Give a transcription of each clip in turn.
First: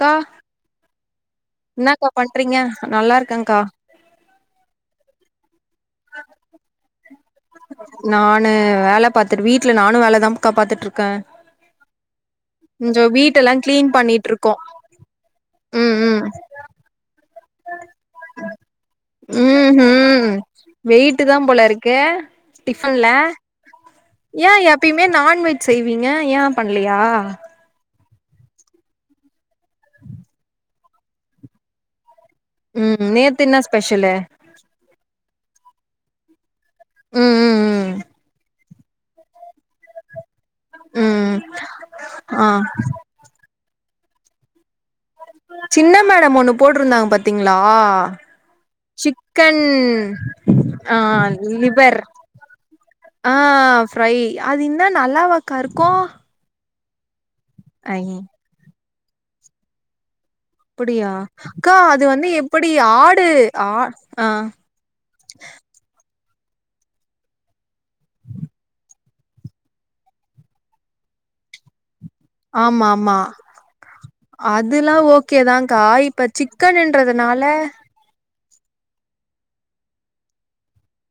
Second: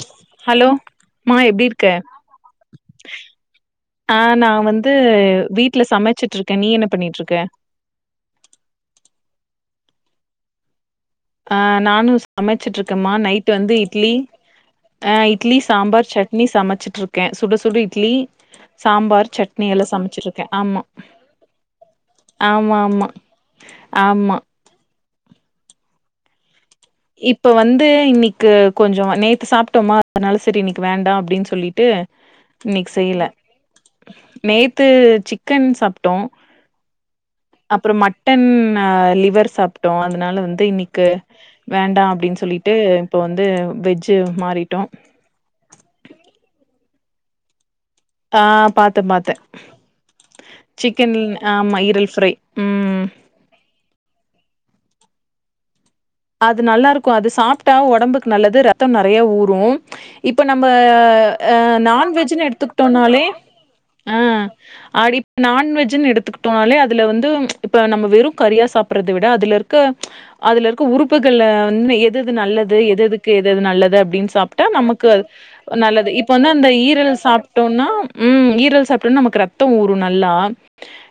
கா ஹலோ மா எப்டி இருக்க என்னக்கா பண்றீங்க நல்லா இருக்கேங்கா ஆ நா வந்து வீட்ல சமச்சிட்டு இருக்கேன் நீ என்ன பண்ணிட்டு இருக்க நானு வேல பாத்துட்டு வீட்ல நானும் வேலதான்க்கா பாத்துட்டு இருக்கேன் ஆ நானும் சமச்சிட்டு இருக்கேம்மா வீட்டெல்லா நைட் வந்து கிளீன் இட்லி பண்ணிட்ருக்கோ அ இட்லி ம் சாம்பார் ம் சட்னி சமச்சிட்டு இருக்கேன் சுட சுட இட்லி சாம்பார் சட்னி ம் எல்லாம் ம் சமச்சிருக்கேன் ஆமா வெயிட்டு தா போல இருக்கு ஆமா ஆமா ஆம் யா எப்பயுமே நான்வெஜ் செய்வீங்க யான் பண்லயா இப்ப வந்து இன்னைக் கு கொஞ்சம் நேத்து சாப்ட்டோமா அதனால சரி இன்னைக்கு வேண்டாம் அப்படின்னு சொல்லிட்டு இன்னைக்கு ம் செய்யல நேத்து என்ன ஸ்பெஷலு நேத்து சிக்கன் சாப்ட்டோம் ம் ம் அப்புறம் மட்டன் அ லிவர் சாப்ட்டோம் அதனால வந்து ம் இன்னைக்கு ம் வேண்டாம் அப்டின்னு ஆ சொல்லிட்டு இப்போ வந்து வெஜ்ஜு மாறிட்டோம் சின்ன மேடம் ஒன்னு போட்ருந்தாங்க பாத்தீங்ளா ஆ பாத்தே பாத்தே சிக்கன் ஆ சிக்கன் ஆமா லிவர் ஈரல் ஃப்ரை ம் ஆ ஃப்ரை அது இன்ன நல்லாவக்கா இருக்கு அது நல்லா இருக்கு அது சாப்ட்டா ஐ ஒடம்புக்கு நல்லது ரத்தம் நெறைய ஊறும் இப்ப நம்ம அப்படியா அ அக்கா அது வந்து நான்வெஜ்ஜுன் எப்படி எடுத்துக்கிட்டோனாலே ஆடு ஆ ஆ அடி நான்வெஜ்ஜுன் எடுத்துக்கிட்டோனாலே அதுல வந்து இப்ப நம்ம வெறு கறியா சாப்பிற விட அதுல இருக்க அதுல இருக்க உறுப்புகள வந்து எ தெது நல்லது ஆமா எத ஆமா எதுக்கு எதெது நல்லது அப்டின் சாப்ட்டா அதுல்லா நமக்கு ஓகேதான்க்கா நல்லது இ இப்ப ப்ப வந்து அந்த ஈரல் சிக்கனுன்றதுனால சாப்ட்டோனா ம் ஈரல் சாப்ட்டா நமக்கு ரத்தோ ஊறு நல்லா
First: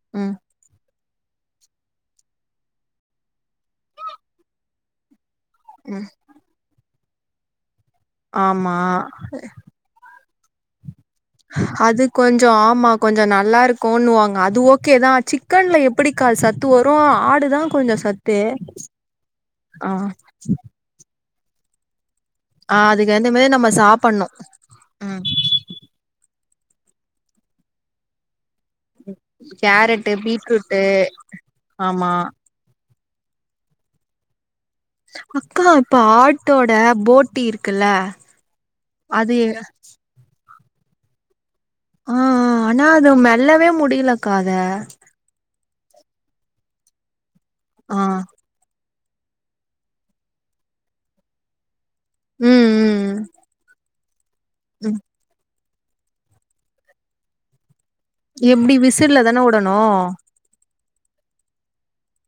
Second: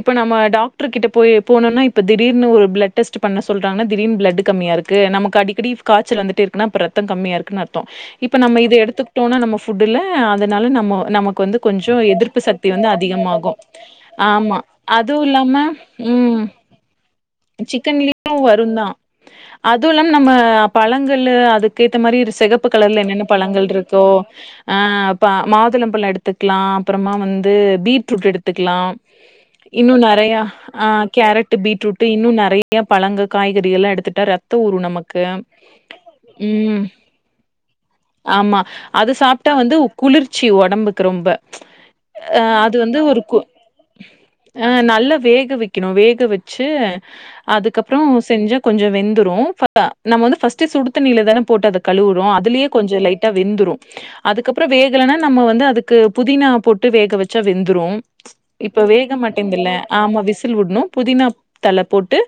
இப்ப ம் நம்ம டாக் ட்ரு கிட்ட போயி போனுனா இப்ப திடீர்னு ஒரு ப்ளெட் டெஸ்ட் பண்ண சொல்றாங்னா திடீர்ன் ப்ளெடு கம்மியா இருக்கு நமக்கு அடி க்கடி ம் காச்சல் வந்துட்டே இருக்குனா அப்ப ரத்த கம்மியாருக்குன் அர்த்தோ இப்ப நம்ம இத ஆமா எடுத்துக்டோனா நம்ம ஃபுட்டுல அதுனால நம்மோ நமக் கு வந்து கொஞ்சோ அது எதிர்ப்பு கொஞ்சோ சக்தி வந்து ஆமா கொஞ்சோ அதிகமாகு நல்லா இருக்குன்னுவாங்க அது ஆமா ஓகேதா அதுவு இல்லாம சிக்கன்ல எப்படிக்கா ம் சத்து வரு ஆடுதா கொஞ்சோ சிக்கன்லியு சத்து வருந்தா ஆ அதுவு இல்லாம் நம்ம பழங்களு அதுக்கு ஏத்த மாரி இது சிக ப்பு ஆ கலர்ல அதுக்கு என்னென்ன ஏந்த மாரி நம்ம பழங்கள்ட்ருக்கோ சாப்பட்ணு ஆ ம் இப்ப மாதுளம்பழோ எடுத்துக்லா அப்புறமா வந்து பீட்ரூட் எடுத் துக்லா இன்னு கேரட்டு நெறைய பீட்ரூட்டு அ கேரட்டு பீட்ரூட் ஆமா இன்னு நெறைய பழங்க காய்கறில்லா எடுத்துட்டா ரத்தோ ஊறு நமக் கு அக்கா இப்ப ஆட்டோட ம் போட்டி இருக்குல்ல ஆமா அது சாப்ட்டா வந்து குளிர்ச்சி ஒடம்புக்கு ரொம்ப ஆ அ அது ஆனா வந்து ஒரு கு மெல்லவே முடியலக்கா அத அ நல்ல வேக வெ க்கிணு வேக வெச்சு அதுக்கப்புறோ ஆ செஞ்சா கொஞ்சோ வெந்துரு [unintelligible] நம்ம வந்து ஃபஸ்ட்டு சுடுத்தண்ணிலதான போட்டு அத கழுவுறோ ம் அதுலியே கொஞ்சோ ம் லைட்டா வெந்துரு அதுக்கப்புறோ ம் வேகலனா நம்ம வந்து அதுக் கு புதினா போட்டு வேக வெச்சா வெந்துரு எப்டி இப்ப வேக விசில்ல தான மாட்டேந்துல உடணு ஆமா விஸ் ல் வுட்னு புதினா தழ போட்டு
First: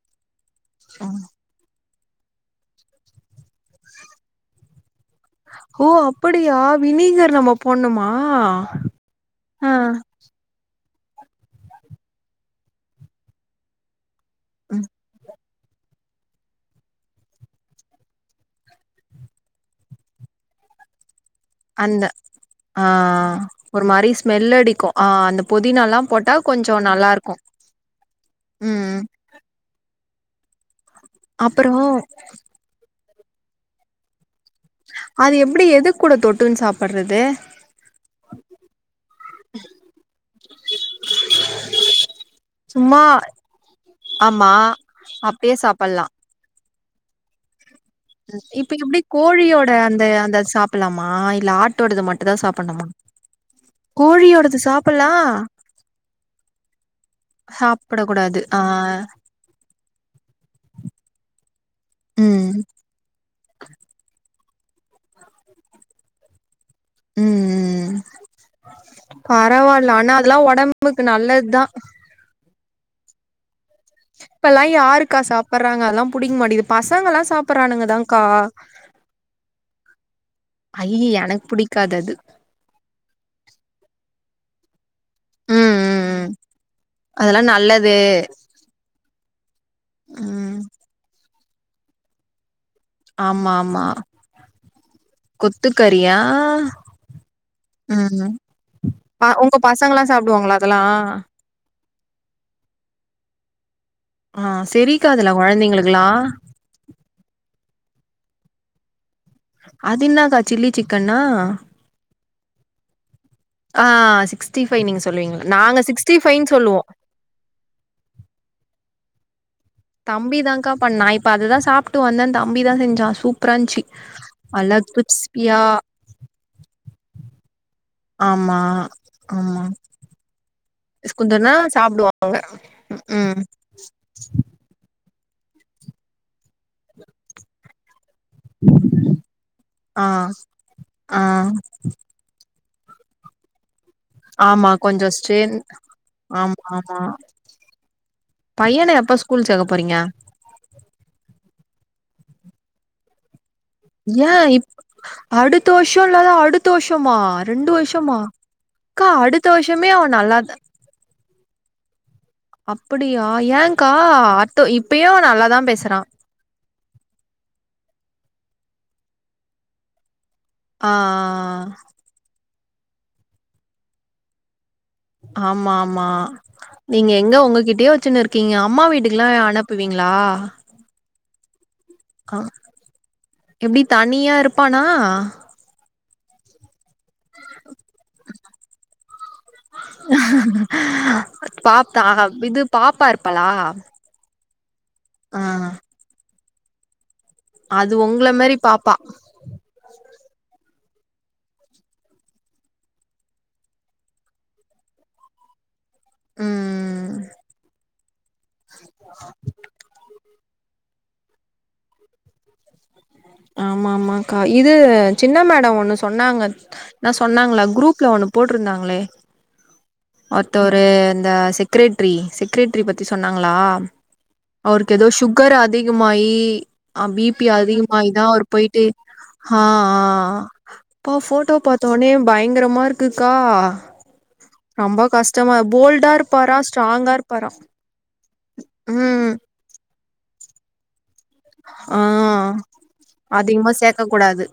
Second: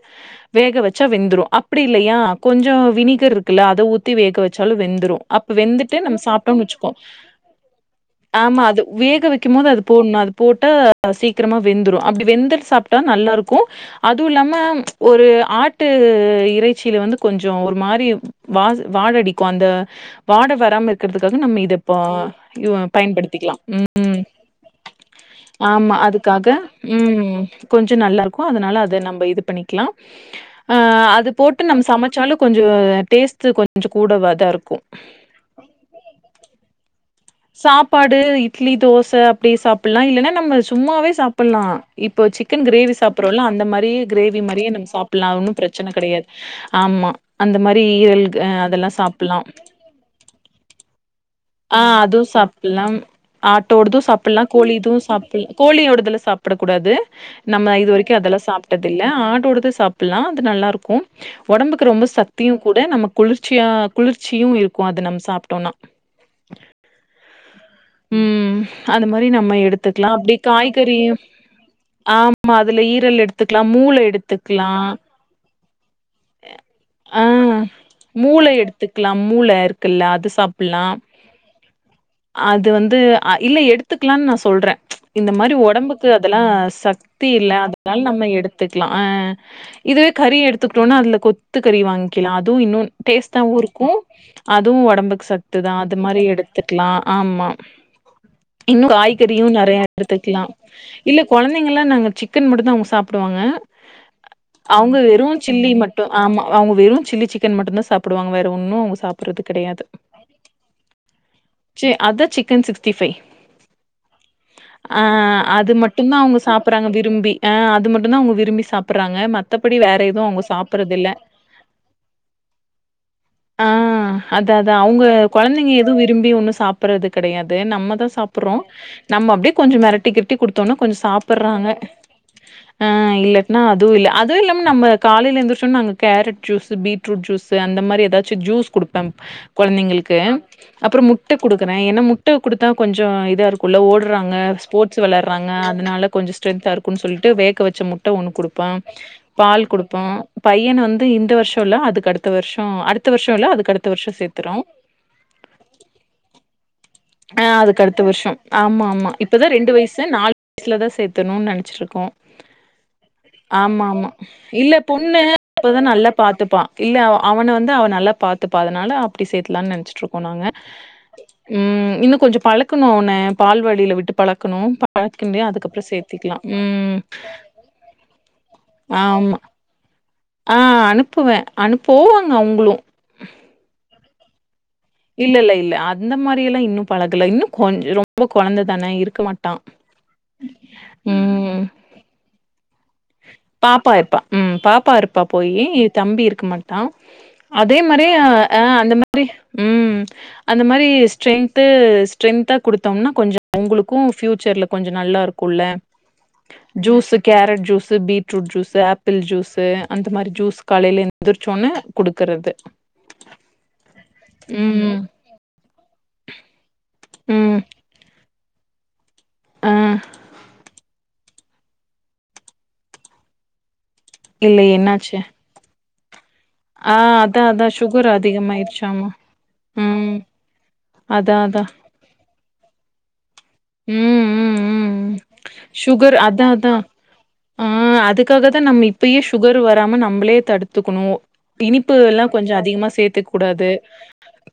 வேக வெச்சா வெந்துரு அப் அப்பிடி இல்லையா கொஞ்சோ வினிகர் இருக்குல்ல அத ஊத்தி வேக வெச்சாலு வெந்துரு அப்ப ஓ வெந்துட்டு நம்ம அப்படியா சாப்ட்டோன் வெச்சுக்கோ வினிகர் நம்ம போட்ணுமா ஆமா அது வேக வெக்கும் போது ஆ அது போட்னு அது போட்டு சீக்கிரமா வெந்துரு அப்டி வெந்துத் சாப்ட்டா நல்லாருக்கு அதுவு இல்லாம ம் ஒரு ஆ ட்டு இறைச்சில வந்து கொஞ்சோ ஒரு மாரி வா வாடடிக்கு அந்த வாட வராம இ கிற்துக்காக நம்ம இதப் அந்த ம் யு வ ஆ பயன்படுத்திக்கலா ஒரு மாரி ம் ஸ்மெல் அடிக்கு ஆ அந்த ஆமா புதினால்லா போட்டா அதுக்காக கொஞ்சோ நல்லாருக்கு ம் கொஞ்சோ நல்லா இருக்கு அதனால ம் அத நம்ம இது பண்ணி க்லா அது போட்டு அப்பறோ நம்ம சமச்சாலு கொஞ்சோ டேஸ்ட்டு கொஞ்சோ கூடவாதா இருக்கு அது எப்படி எதுக் கூட தொட்டுன் சாப்பட்றது சாப்பாடு இட்லி தோச அப்டி சாப்பில்லா இல்லனா நம்ம சும்மாவே சாப்பில்லா இப்ப சிக்கன் கிரேவி சும்மா சாப்பிறோல அந்த மாரியே கிரேவி ஆமா மாரியே நம்ம சாப்பில்லா அப்டியே ஒன்னு ப்ரெச்சன சாப்பட்லா கெடையா ஆமா அந்த மாரி ஈரல் க ம் இப்ப அதெல்லா எப்டி சாப்பிலா கோழியோட அந்த அந்த சாப் பலாமா இ ஆ அதுவு சாப்பில்லாம் ஆட்டோடுது சாப்பில்லா கோழியோடது கோழிது சாப்பட்லா சாப்பில் கோழியோடதுல சாப்டக்கூடாது நம்ம இது வரைக்கோ அதெல்லா சாப்டக்கூடாது ஆ சாப்ட்டது இல்ல ஆடோடது சாப் பில்லா அது நல்லா இருக்கூ ஓடம்புக்கு ரொம்ப ம் சக்தியுகூட நம்ம குளிர்ச்சியா குளிர்ச் சியு இருக்கூ அத நம்ம சாப்ட்டோனா ம் ம் ம் அது மாரி நம்ம பரவால்ல எடுத்துக்லா. ஆனா அப்டி அதெல்லா ஓடம்புக்கு காய்கறியு நல்லத்தா ஆமா அதுல ஈரல் எடுத் த்துக்லா மூள எடுத்து இப்பல்லா யாருக்கா சாப்பறாங்க அதெல்லா புடிக் மாட்டிகிது பசங்கல்லா ஆ சாப்பிட்றானுங்கதாங் மூள எடுத்துக்லா மூள இருக்குல்ல அது சாப்பில்லா எனக் புடிக் காது அது அது வந்து இல்ல எடுத்துக்லான் நா சொல்ற இந்த மாரி ம் ம் ஒடம்புக்கு ம் அதெல்லா சத் த்தி அதெல்லா இல்ல நல்லது அதனால நம்ம எடுத் த்துக்லா ஆ இதுவே கறி ம் எடுத்துக்கிட்டோனா அதுல கொத்து கறி வாங்கிலா அதுவு இன்னு ஆமா டேஸ்ட்டாவு ஆமா இருக்கூ அதுவு ஒடம்புக்கு சத்து தா இது கொத்துக்கறியா மாரி எடுத்துக்லா ஆமா ம் இன்னு அ காய்கறியு உங்க நறையா பசங்கல்லா எடுத்துக்லா சாப்டுவாங்களா அதெல்லா இல்ல கொழந்தைங்கள்லா நாங்க சிக்கன் மட்டு தா அவுங்க சாப்டுவாங்க ஆ அவங்க வெறு செரிக்காதுல சில்லி மட்டு கொழந்தைங்களுக்குலா ஆமா அவுங்க வெறு சில்லி சிக்கன் மட்டுந் தா சாப்புடுவாங்க வேற ஒன்னு அவுங்க அதி இன்னாக்கா சில்லி சிக்கன்னா அதா சிக்கன் சிக்ஸிடி ஃபை ஆ சிக்ஸ்டி ஃபைவ் நீங்க அ சொல்லுவீங்களா அது நாங்க மட்டுந்தா சிக்ஸ்டி அவுங்க ஃபைவ்ன்னு சொல்லுவோ சாப்பிறாங்க விரும்பி அ அது மட்டுந்தா அவுங்க விரும்பி சாப்பிறாங்க ம மத்தப்படி வேற எதுவு அவங்க தம்பிதான்கா பண்ணா சாப்பறதில்ல இப்ப அததுதா சாப்ட்டு வந்தேன் தம்பி தா செஞ்சான் சூப்பராந்ச்சி அத அதா அவுங்க கொழந்தைங்க எது விரும்பி ஒண்ணு சாப்பறது கடையாது நம்ம தா சாப்புறோ ஆமா நம்ம அப்டே ஆமா கொஞ்சோ மிரட்டி கிரட்டி குடுத்தோன கொஞ்சோ சாப்பறாங்க சாப்டுவாங்க ஆ இல்லட்னா அதுவு இல்ல துவு இல்லாம நம்ம காலையில எந்துருச்சோன நாங்க கேரட் ஜூஸு பீட்ரூட் ஜூஸு அந்த மாரி எதாது ச்சு ஜூஸ் குடுப்பே ஆ கொழந்தைங்களுக்கு அப்புறோ ஆ முட்ட கெடுக்கறே என்னா முட்ட முட்ட குடுத்தா கொஞ்சோ இதா இருக் குள்ள ஓட்றாங்க ஆமா ஸ்போர்ட்ஸ் கொஞ்சோ வெளாட்றாங்க ஸ்ட்ரென் அதனால கொஞ்சோ ஆமா ஸ்ட்டென்த்தா ஆமா இருக்குன் சொல்லிட்டு வேக்க வச்ச மு முட்ட ஒண்ணு குடுப்ப பையன எப்ப ஸ்கூல் பால் சேக்க போறீங்க குடுப்ப பையன் வந்து இந்த வருஷோ இல்ல அதுக்கு அடுத்த வருஷொ அடுத்த வருஷொ இல்ல அதுக்கு அடுத்த வருஷம் ஏ சேத்துறோம். இப் அடுத்த வருஷொ இல்லாத அடுத்த வருஷமா ஆ ரெண்டு அதுக்கு அடுத்த வருஷமா வருஷொ ஆமா அக்கா ஆமா இப்பதா அடுத்த ரெண்டு வருஷமே வயசு அவ நாலு நல்லாத வயசுல தா சேத்தணுன்னனு நெனைச்சிட்ருக்கோ அப்படியா ஏன்க்கா ஆமாமா அத்த இல்ல இப்பயு பொண்ணு நல்லாதா அப்பதா பேசுறா நல்லா பாத்துப்பான் இல்ல அவ அவனை வந்து அவள் நல்லா பாத்துப்பா அதனால அப்டி சேத்துலான்னு நெனச்சிட்ருக்கோ நாங்க ஆ ஆ ஆ இன்னு கொஞ்சோ பழக்கணு அவன பால்வாடில விட்டு பழக்கணு ஆமாமா நீங்க எங்க உங்ககிட்டயே வச்சுன்னு இருக்கீங்க அம்மா வீட்டுக்குல்லா அனு ப்புவீங்களா அ அனுப்புவே அனுப் போவாங்ங அவுங்களு எப்டி தனியா இருப் ப்பானா இல்ல இல்ல இல்ல அந்த மாரி எல்லா இன்னு பழகல இன்னு கொஞ்சரோ ப்போ கொழந்ததான இருக்க மாட்டா ம் தாஹாப் இது பாப்பா இருப்பாளா பாப்பா இருப்பா ம் பாப்பா இருப்பா ஆ போயி தம்பி இருக்க மாட்டா அதே அது மாரியே உங்கள மாரி அ அந்த பாப்பா மாரி ம் அந்த மாரி ஸ்ட்ரென்த்து ஸ்ட்ரென்த்தா குடுத்தோம்னா கொஞ்சோ அவுங்களுக்கு ஃப்யூச்சர்ல கொஞ்சோ நல்லா இருக் குள்ள ஜூஸு ம் carrot juice beetroot juice apple juice அந்த மாரி ஜூஸ் காலையில எந்திரிச்சோன்னே குடுக்கறது ஆமா ஆமாக்கா இது ம். சின்ன மேடோ ஒண்ணு சொன்னாங்க என்ன ம். சொன்னாங்களா குரூப்ல ஒண்ணு போட்ருந்தாங்களே ஆ. ஒருத்தோரு இந்த செக் ரெட்ரி செக்ரெட்ரி பத்தி சொன்னாங்களா இல்ல அவருக்கு ஏதோ என்னாச்சு? ஷு க்கர் அதிகமாயி ஆ அதா அதா ஷு ஆ இதா ஒரு போயிட்டு ஹ‌ ஆ ம். ப்பா அதான், ஃபோட்டோ அதான். பாத் தோனே பயங்கரமா இருக்குக்கா ம் ம் ம் ரொம்ப ம் கஷ்டமா போல்டா ஷுகர் அதா இருப்பாரா அதா ஸ்ட்ராங்கா இருப்பாரா ஆ அதுக்காக தா நம்ம இப்பயே ம் ஷுகர் வராம நம்பளே தடுத்துக்கணு இனிப்பு ஆ எல்லா கொஞ்சோ அதிகமா சேத்துக்கூடாது அதிகமா சேக்க கூடாது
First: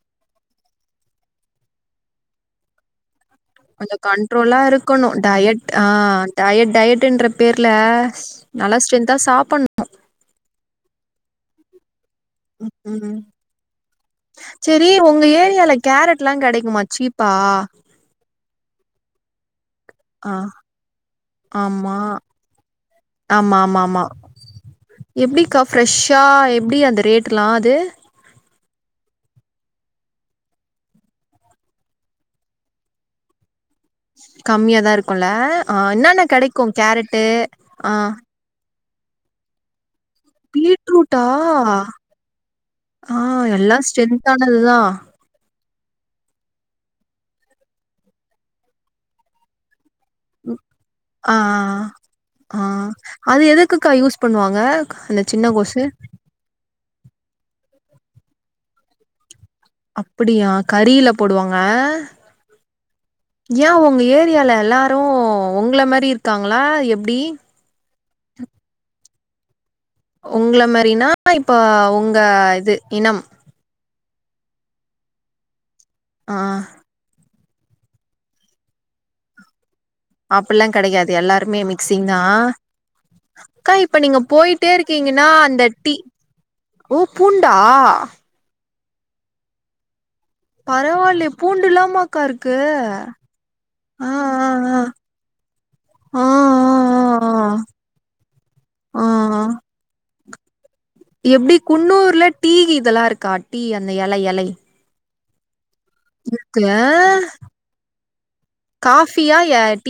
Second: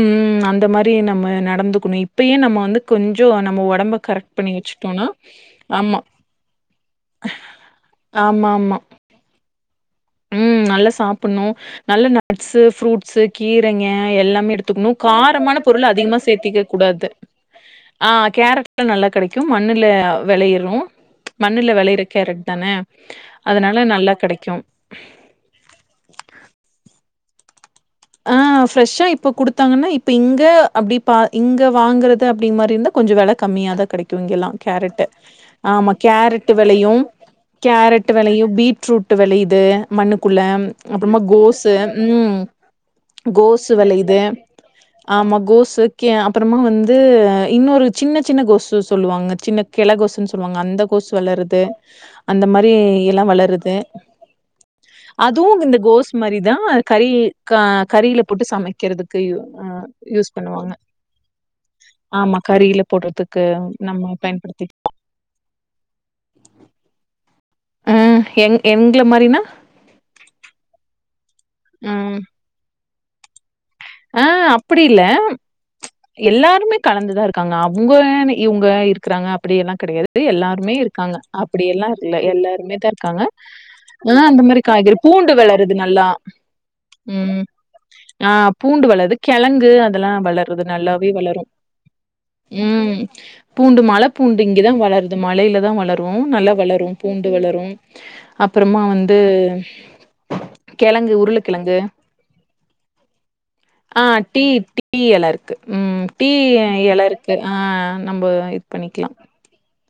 ம் அந்த மாரி நம்ம நடந்துக்கணு இப்பயே நம்ம வந்து கொஞ் சோ நம்ம கொஞ்சோ ஒடம்ப கரெக்ட் பண்ணி கண்ட்ரோலா வச்சுட்டோனா இருக்கணு டயட் ஆ ஆமா டயட் டயட்ன்ற ஆமா ஆமா தா சாப்படணு ம் நல்லா சாப்பட்னு நல்ல ந நட்ஸ்ஸு ம் ஃப்ரூட்ஸ்ஸு கீரைங்க எல்லாமே செரி எடுத்துக்கணு காரமான பொருள அதிகமா சேத்திக்ககூடாது பா ஆ கேரட்லா நல்லா கடைக்கும் மண்ணுல அ ஆ வெளையறு மண்ணுல ஆமா வெளையற கேரட் தான ஆமா ஆமா அதனால ஆமா நல்லா கடைக்கு எப்டிக்கா ஃப்ரெஷ்ஷா எப்டி அந்த ரேட்டுலா அது ஆ ஃப்ரெஷ்ஷா இப்ப குடுத்தாங்கன்னா இப்ப இங்க அப்டி பா இங்க வாங்கறது அப்டி மாரி இருந்தா கொஞ்சோ வெல கம்மியாதா கடைக் கு இங்கல்லா‌ கம்மியா தா கேரட்டு இருக்குல்ல ஆ ஆமா என்னென்ன கேரட்டு கெடைக்கு வெலையு கேரட்டு ஆ கேரட்டு வெலையும் பீட்ரூட் டு வெளையுது மண்ணுக்குள்ள அப்புறமா பீட்ரூட்டா கோசு ம் ஆ கோசு எல்லா வெலையுது ஸ்ட்ரென்த்தானதுதா ஆமா கோசு கே அப்பறமா வந்து இன்னொரு சின்ன சின்ன கோசு சொல்லுவாங்க சின்ன கெல கோசுன் சொ சொல்லாவாங்க அந்த கோசு ஆ வளரது அந்த ஆ ஆ மாரி எல்லா அது வளருது எதுக்குக்கா யூஸ் பண்ணுவாங்க அந்த சின்ன கோசு மாரிதா கறி க கறில போட்டு சமைக் கிறதுக்கு அ யூஸ் அப்டியா பண்ணுவாங்க கறில போடுவாங்க ஆமா கறில போடுறதுக்கு நம்ம பயன்படுத்தி இன்னு உங்கள மாரி இருக்காங்களா எப்டி அ என் என்ங்கள மாரினா உங்கள‌ மாரினா இப்ப உங்க ம் இது இனம் ஆ அப்பிடி இல்ல ஆ எல்லாருமே கலந்துதா இருக்காங்க அவுங்கனு இவுங்க இருக்கிறாங்க அப்படி எல்லா கிடையாது அப்பிட்லா எல்லாருமே கெடையாது இருக்காங்க எல்லாருமே அப்டியல்ல மிக்சிங் இல்ல தா எல்லாருமேதா இருக்காங்க அக்கா இப்ப நீங்க நா அந்த மாரி போயிட்டே காய்கறி இருக்கீங்கன்னா பூண்டு அந்த வளருது டீ நல்லா ஓ ம் பூண்டா ஆ பூண்டு வளருது கெழங்கு அதெல்லா வள நல்லாவே பரவாயில்லையே வளரு பூண்டுல்லாமாக்கா இருக்கு ம் பூண்டு மல ஆ பூண்டு இங்கதா ஆ வள அது மழையிலதா வளரு ஆ ஆ நல்லா வளரு பூண்டு வளரு அப்றமா ஆ ஆ வந்து ஆ கெழங்கு எப்டி உருளக்கெழங்கு குன்னூர்ல டீ இதெல்லா இருக்கா டீ அந்த ஆ எலை டீ எலை டீ எல இருக்கு ம் டீ இருக்கு எல இருக்கு ஆ நம்ம இது பண்ணிக்லா [unintelligible]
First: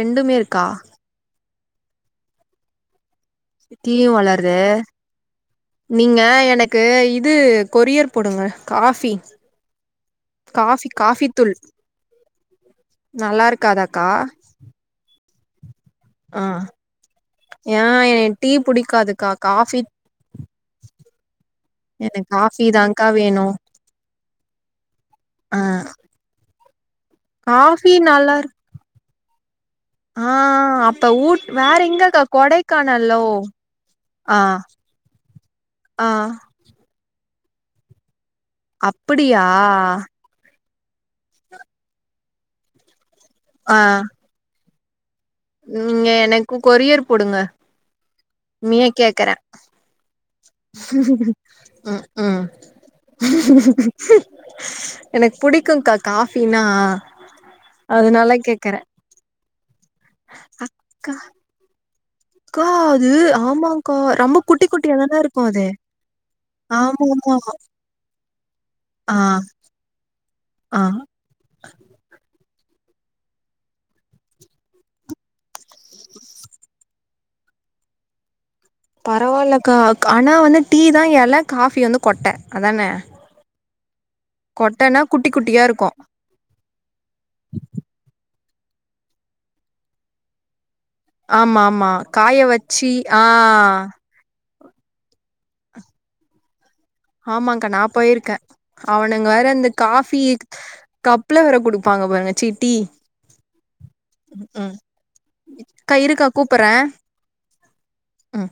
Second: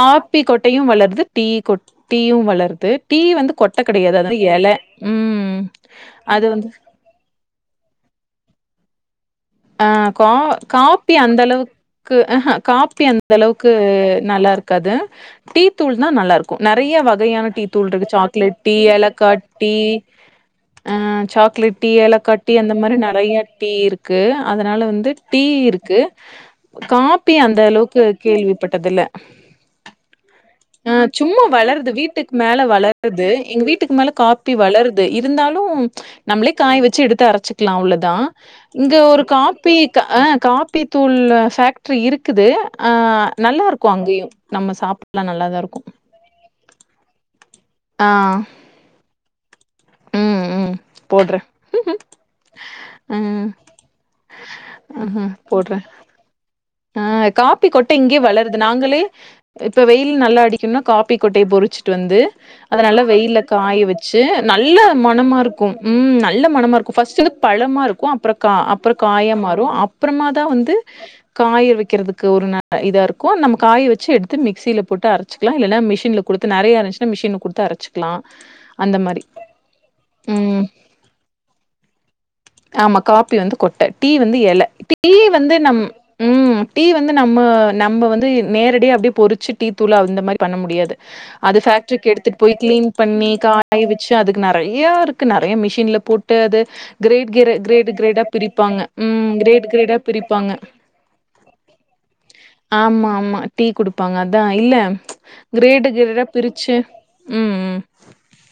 ரெண்டுமே இருக்கா கொட்டையு வளருது டீ கொ டீயு வளருது டீ வந்து கொட்ட டீயு கெடையாது அது வளருது எல ம் நீங்க அது வந்து எனக்கு இது கொரியர் போடுங்க காஃபி அ கா காஃபி காப்பி காஃபி அந்த தூள் அளவுக்கு அஹ காப்பி நல்லா அந்தளவுக்கு இருக்காதாக்கா நல்லா இருக் காது டீ தூள் தா நல்லா ஆ இருக்கு நறைய வகையான டீ ஏ தூள் இருக்கு எனக்கு சாக்லேட் டீ ஏலக்கா புடிக்காதுக்கா டீ காஃபி அ சாக்லேட் டீ எனக்கு ஏலக்கா டீ காஃபி அந்த மாரி தான்க்கா நறைய வேணு டீ இருக்கு அதனால வந்து டீ ஆ இருக்கு காப் காப்பி அந்த காஃபி அளவுக்கு நல்லா இருக் கேள்விப்பட்டது இல்ல ஆ அ அப்ப சும்மா ஊட் வேற வளருது எங்கக்கா வீட்டுக்கு மேல கொடைக்கானல்லோ வளருது எங்க வீட்டுக்கு மேல ஆ காப்பி வளருது இருந்தாலு ஆ நம்ளே காய்ய வச்சு எடுத்து அரைச்சுக்லா அவ்ளோதா இங்க ஒரு அப்படியா காப்பி அ காப்பி தூள் பேக்ட்ரி இருக்குது அ நல்லா இருக்கு அங்கயு நம்ம சாப் ம் எனக்கு கொரியர் போடுங்க அ உண்மையா கேக்குற ம் போட்றே ம் அ எனக்கு புடிக்குக்கா காஃபினா அ காப்பிக்கொட்டை இங்கேயே அதனால வளருது கேக்குறே நாங்களே இப்ப வெயில் நல்லா அடிக்குனா கா காப்பிக்கொட்டைய பொறிச்சு ட்டு வந்து க்கா அத நல்ல அது வெயில காய ஆமாக்கா வச்சு ரொம்ப குட்டி நல்ல குட்டியா தான மனமா இருக்கு அது ம் நல்ல மனமா இருக்கு ஆமா ஃபஸ்ட்டு ஆமா பழமா இருக்கு அப்றோ கா அப்றோ ஆ காய மாறு அப்றமா தா வந்து ஆ காய வக்கிறதுக்கு ஒரு இதா இருக்கு நம்ம காய வச்சு எடுத்து மிக்சியில போட்டு அரச்சிக்லா இல்லனா மிஷின்ல குடுத்து நறைய அரச்சி மிஷின்ல குடுத்து அரச்சிக்லா பரவால்லக்கா ஆனா வந்து டீ தா எல காஃபி வந்து கொட்ட அதானே ஆமா காப்பி வந்து கொட்ட டீ வந்து எலை டீ குட்டி வந்து குட்டியா நம் இருக்கு ம் டீ வந்து நம்ம நம்ம வந்து நேரடியா அப்டியே பொறிச்சு டீ தூள் அந்த மாதிரி பண்ண முடியாது அது ஆமா ஆமா பேக்ட்ரிக்கு காய எடுத்துட்டு போய் க்ளீன் வச்சு பண்ணி ஆ காய வச்சு அதுக்கு நறைய இருக்கு நறைய மிஷின்ல போட்டு அது க்ரேட் க்ரே ஆமாக்கா நா க்ரேட் க்ரேடா போயிருக்கே பிரிப்பாங்க ம் க்ரேட் க்ரேடா பிரிப்பாங்க கப்புல வேற குடுப்பாங்க பாருங்க சி டீ ஆமா ஆமா டீ குடுப்பாங்க அதா ம் இல்ல க்ரேடு அக்கா க்ரேடா இருக்கா கூப்பறே பிரிச்சு ம் ம் ம்